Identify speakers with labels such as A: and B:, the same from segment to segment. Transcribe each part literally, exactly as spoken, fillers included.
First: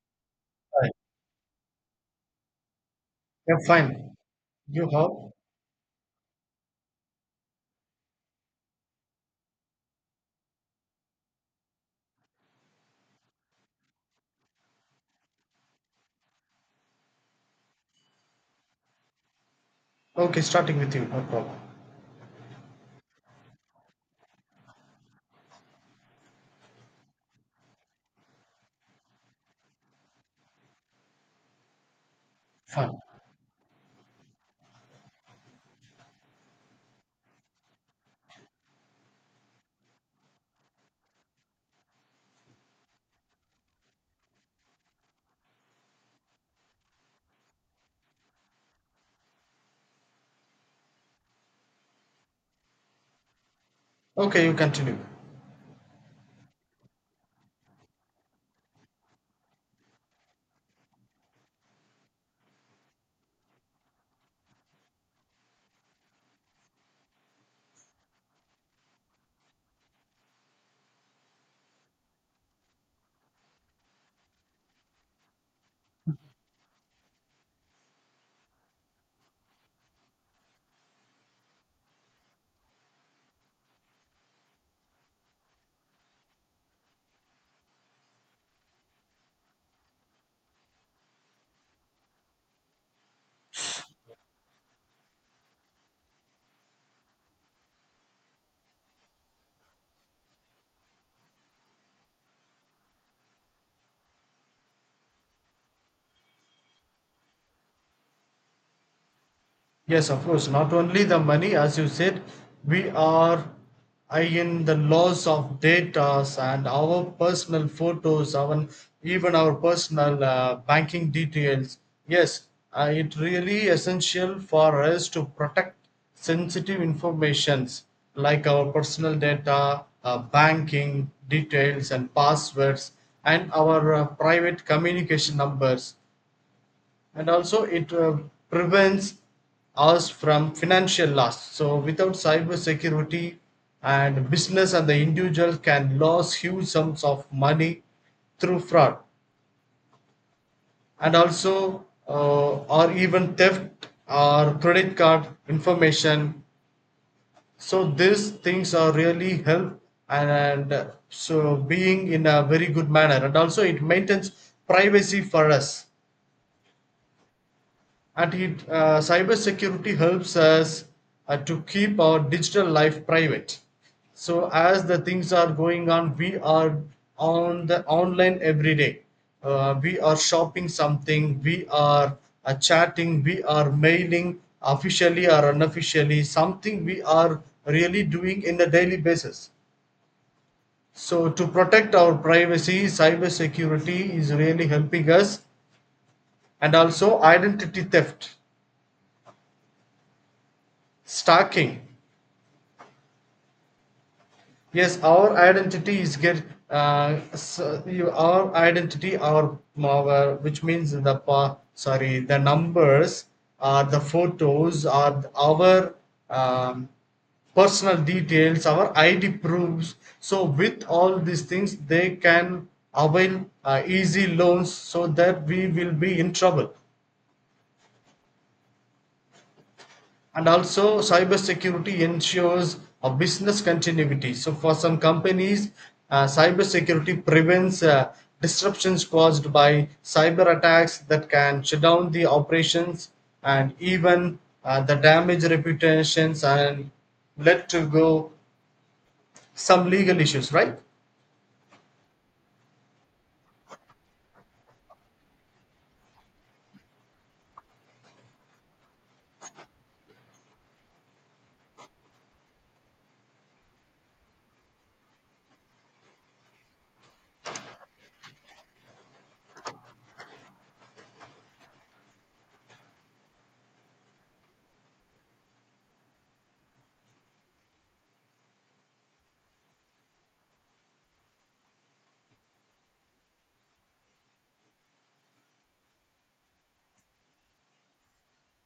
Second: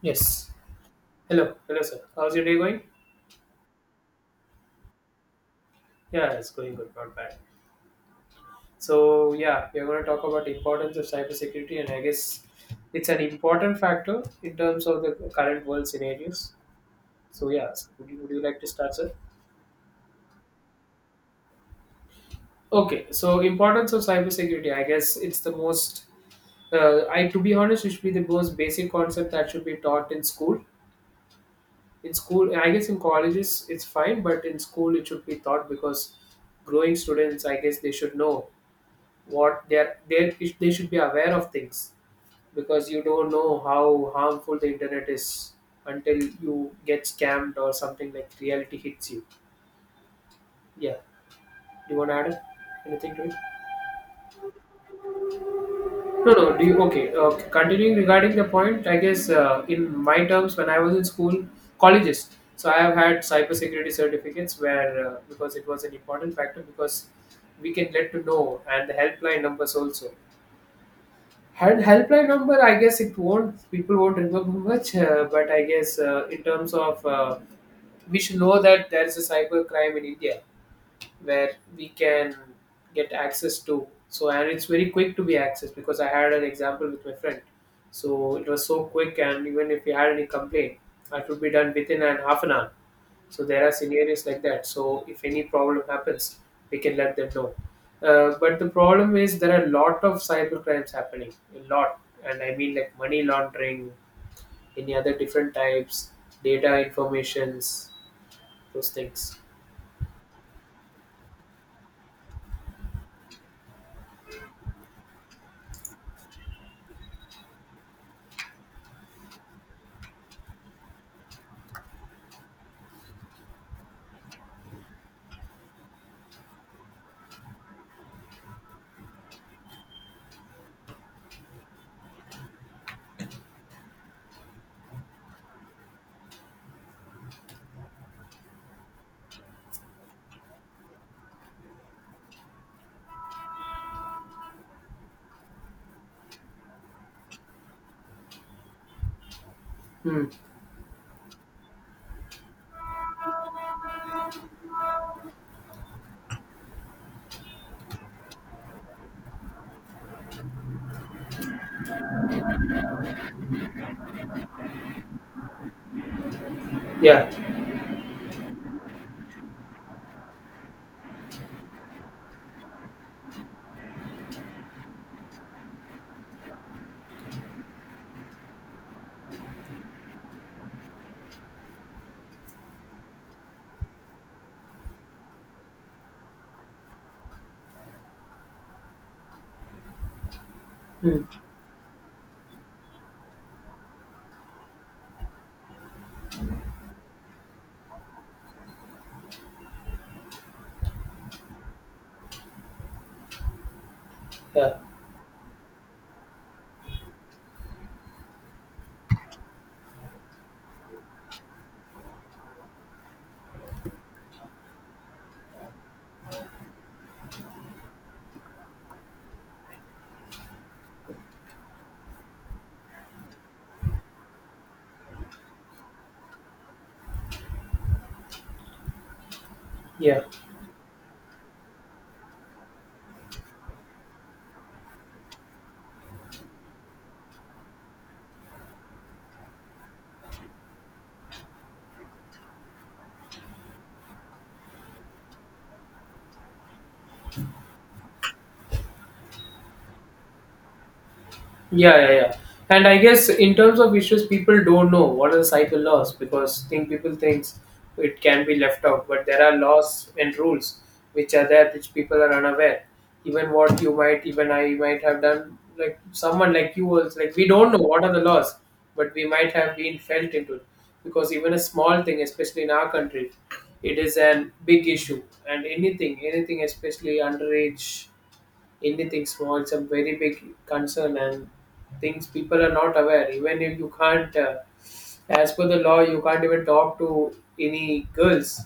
A: Yes.
B: Fine.
A: Hello. Hello, sir. How's your day going?
B: Yeah, fine. You how?
A: Yeah, it's going good, not bad. So, yeah, we're going to talk about importance of cybersecurity, and I guess it's an important factor in terms of the current world scenarios. So, yeah, so would you, would you like to start, sir?
B: Okay, starting with you. No problem.
A: Okay. So, importance of cybersecurity. I guess it's the most. Uh, I to be honest, it should be the most basic concept that should be taught in school. In school, I guess in
B: Fine.
A: colleges it's fine, but in school it should be taught because growing students, I guess they should know what they're they they should be aware of things because you don't know how harmful the internet is until you get scammed or something like reality hits you. Yeah. Do you want to add it? Anything to it?
B: Okay, you continue.
A: No, no. Do you okay? Uh, continuing regarding the point, I guess uh, in my terms, when I was in school, colleges. So I have had cybersecurity certificates where uh, because it was an important factor because we can let to know and the helpline numbers also. Had helpline number, I guess it won't. People won't remember much, uh, but I guess uh, in terms of, uh, we should know that there is a cyber crime in India where we can get access to. So, and it's very quick to be accessed because I had an example with my friend. So, it was so quick, and even if we had any complaint, that would be done within an half an hour. So there are scenarios like that. So if any problem happens, we can let them know. Uh, but the problem is there are a lot of cyber crimes happening, a lot, and I mean like money laundering, any other different types, data informations, those things.
B: Yes, of course. Not only the money, as you said, we are uh, in the loss of data and our personal photos, our even our personal uh, banking details. Yes, uh, it really essential for us to protect sensitive informations like our personal data, uh, banking details and passwords, and our uh, private communication numbers, and also it uh, prevents us from financial loss. So without cyber security, and business and the individual can lose huge sums of money through fraud,
A: Hmm.
B: and also uh, or even theft or credit card information. So these things are really help, and, and uh, so being in a very good manner, and also it maintains privacy for us.
A: Yeah.
B: And it, uh, cybersecurity helps us uh, to keep our digital life private. So as the things are going on, we are on the online every day. Uh, we are shopping something, we are uh, chatting, we are mailing officially or unofficially, something we are really doing in a daily basis.
A: Hmm.
B: So to protect our privacy, cybersecurity is really helping us, and also identity theft, stalking,
A: Yeah.
B: yes our identity is get uh, so you, our identity our, our which means the pa, sorry the numbers or the photos or our um, personal details, our id proofs. So with all these things they can avail uh, easy loans, so that we will be in trouble.
A: Yeah,
B: And also cybersecurity ensures a business continuity. So for some companies uh, cybersecurity prevents uh, disruptions caused by cyber attacks that can shut down the operations, and even uh, the damage reputations and led to go some legal issues, right?
A: yeah, yeah, yeah. And I guess in terms of issues, people don't know what are the cycle laws because think people thinks it can be left out, but there are laws and rules which are there which people are unaware. Even what you might, even I might have done, like someone like you was like we don't know what are the laws, but we might have been felt into it because even a small thing, especially in our country, it is an big issue. And anything, anything, especially underage anything small it's a very big concern and things people are not aware even if you can't uh, as per the law, you can't even talk to any girls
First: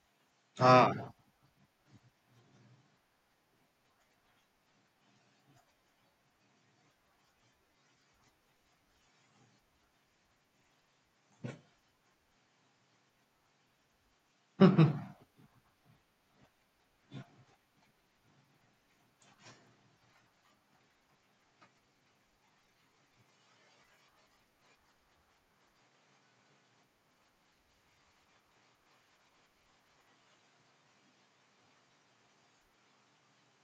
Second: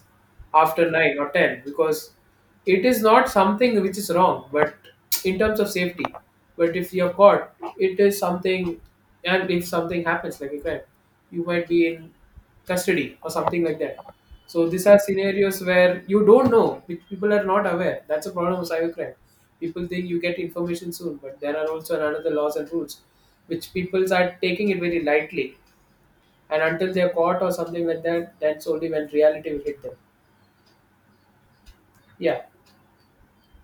A: after
B: Ah.
A: nine or ten because it is not something which is wrong, but in terms of safety. But if you're caught, it is something, and if something happens like a crime, you might be in custody or something like that. So these are scenarios where you don't know, pe- people are not aware. That's a problem of cybercrime. People think you get information soon, but there are also another laws and rules which people are taking it very lightly and until they're caught or something like that, that's only when reality will hit them. Yeah.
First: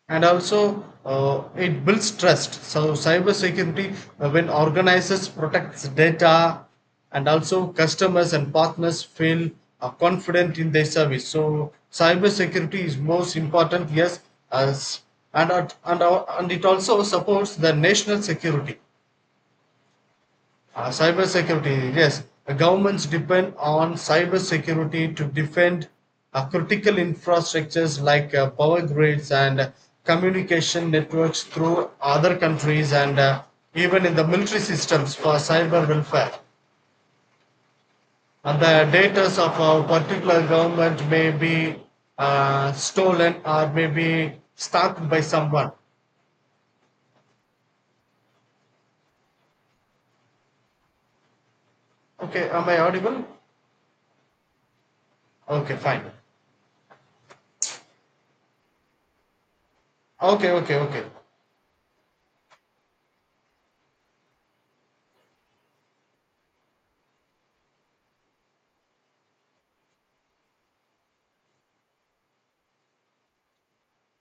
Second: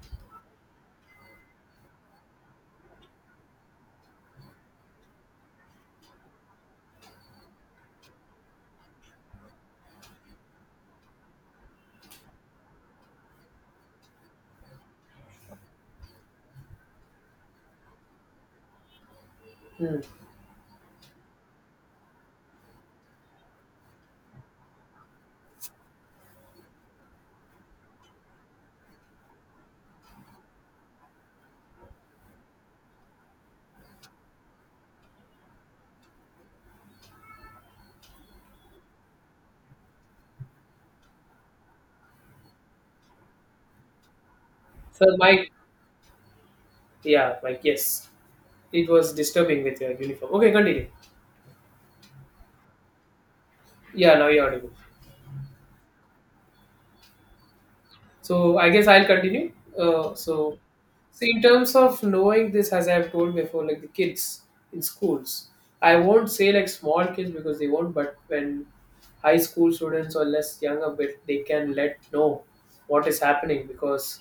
B: And also uh, it builds trust. So cybersecurity, uh, when organizers protects data, and also customers and partners feel uh, confident in their service, so cybersecurity is most important, yes. As and at- and, our- and it also supports the national security.
A: Hmm.
B: Uh, cyber security, yes. The governments depend on cyber security to defend uh, critical infrastructures like uh, power grids and communication networks through other countries, and uh, even in the military systems for cyber welfare. And the data of a particular government may be uh, stolen or may be stalked
A: So
B: by
A: Mike,
B: someone.
A: yeah, Mike, yes, it was disturbing with your uniform. Okay, continue.
B: Okay, am I audible?
A: Yeah, now you're audible.
B: Okay, fine.
A: So I guess I'll continue. Uh,
B: Okay,
A: so,
B: okay, okay.
A: so in terms of knowing this, as I've told before, like the kids in schools, I won't say like small kids because they won't. But when high school students or less young a bit, they can let know what is happening because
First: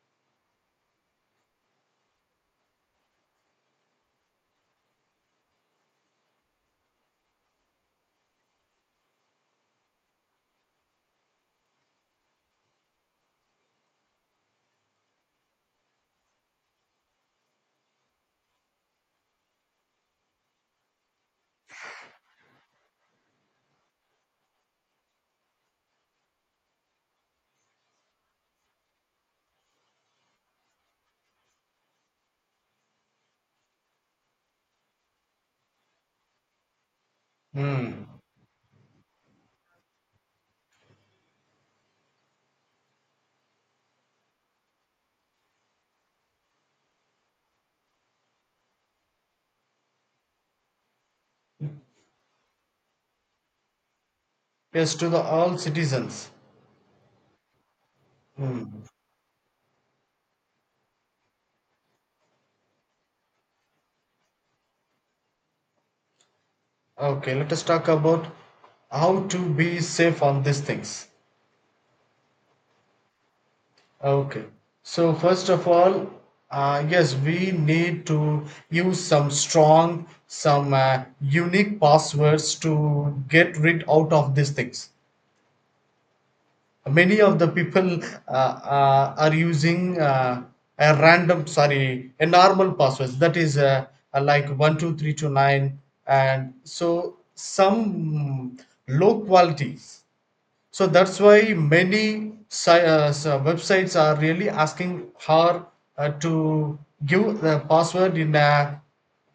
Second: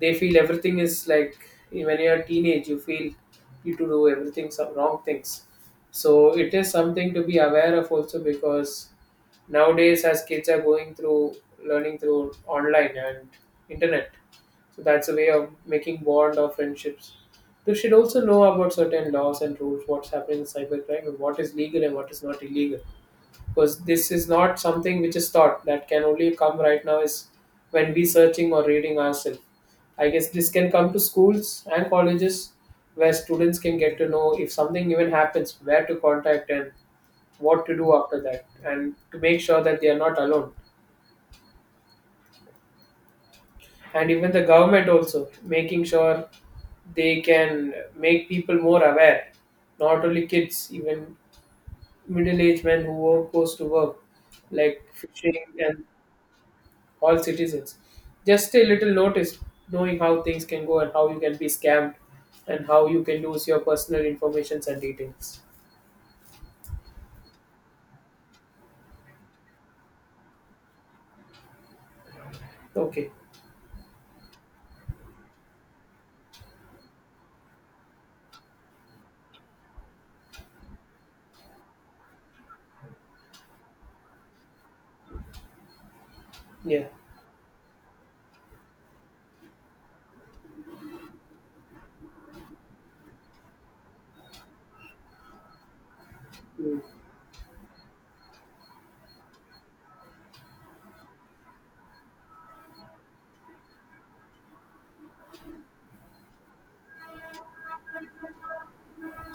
A: they feel everything is like when you're a teenage, you feel you to do everything some wrong things. So it is something to be aware of also because nowadays as kids are going through learning through online and internet, so that's a way of making bond or friendships. They should also know about certain laws and rules, what's happening in cybercrime and what is legal and what is not illegal, because this is not something which is taught, that can only come right now is when we searching or reading ourselves. I guess this can come to schools and colleges where students can get to know if something even happens, where to contact and what to do
B: Hmm.
A: after that, and to make sure that they are not alone. And even the government also making sure they can make people more aware, not only kids, even middle-aged men who work, goes to work like
B: Yes, to the
A: fishing
B: all
A: and
B: citizens.
A: all citizens. Just a
B: Hmm.
A: little notice, knowing how things can go and how you can be scammed and how you can lose your personal informations and details.
B: Okay, let us talk about how to be safe on these things.
A: Okay.
B: Okay, so first of all, uh, yes, we need to use some strong, some uh, unique passwords to get rid out of these things.
A: Yeah.
B: Many of the people uh, uh, are using uh, a random, sorry, a normal passwords. That is uh, uh, like one two three two nine, and
A: Mm.
B: so some low qualities. So that's why many si- uh, s- uh, websites are really asking her uh, to give the password in a,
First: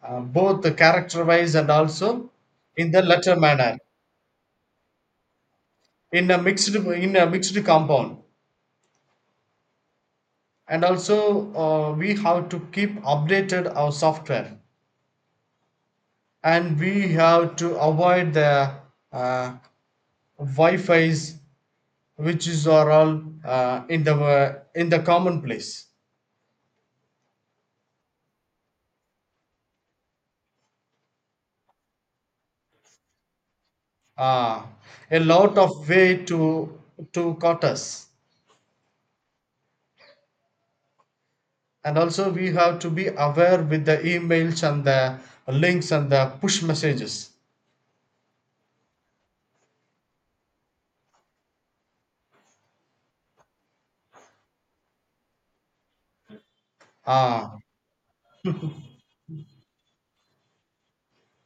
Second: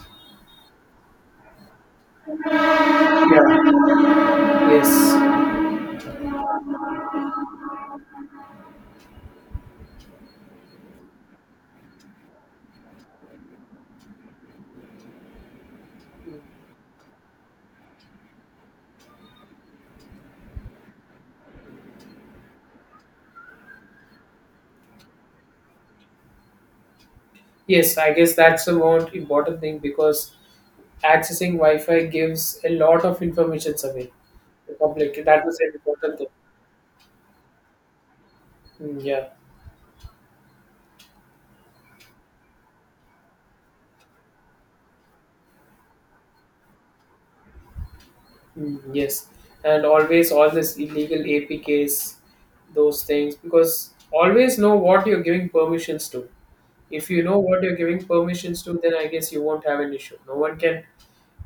B: uh, both the character wise, and also in the letter manner,
A: Yeah. Yes.
B: in a mixed in a mixed compound. And also uh, we have to keep updated our software, and we have to avoid the uh, Wi-Fi's which is are all uh, in the uh, in the common place.
A: Yes, I guess that's the more important thing because accessing Wi-Fi gives a lot of information away.
B: Ah,
A: The
B: a
A: public that
B: lot
A: was an
B: of
A: important
B: way
A: thing.
B: to to cut us.
A: Mm, yeah.
B: And also we have to be aware with the emails and the links and the push messages.
A: Mm, yes, and always all this illegal A P Ks, those things, because always know what you're giving permissions to. If you know
B: Ah,
A: what you're giving permissions to, then I guess you won't have an issue. No one can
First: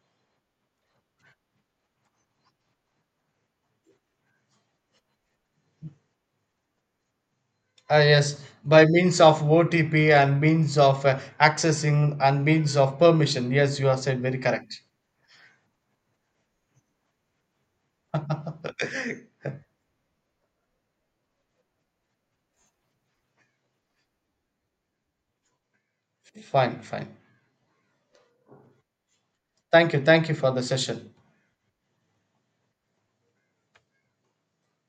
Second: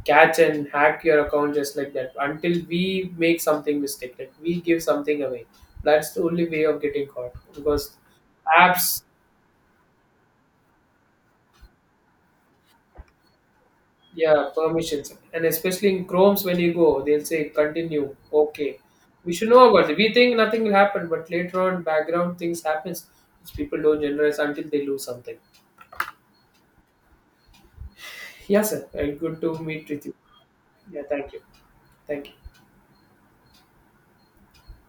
A: catch and hack your account just like that until we make something mistake, like we give something away. That's the only way of getting caught because
B: ah, yes, by
A: apps,
B: means of O T P and means of uh, accessing and means of permission. Yes, you are said very
A: yeah,
B: correct.
A: permissions, and especially in chromes when you go they'll say continue okay. We should know about it, we think nothing will happen, but later on background things happens which people don't generalize until they lose something.
B: Fine, fine.
A: Yeah, sir, and good to meet
B: Thank you.
A: with you.
B: Thank you for the
A: Yeah,
B: session.
A: thank you. Thank you.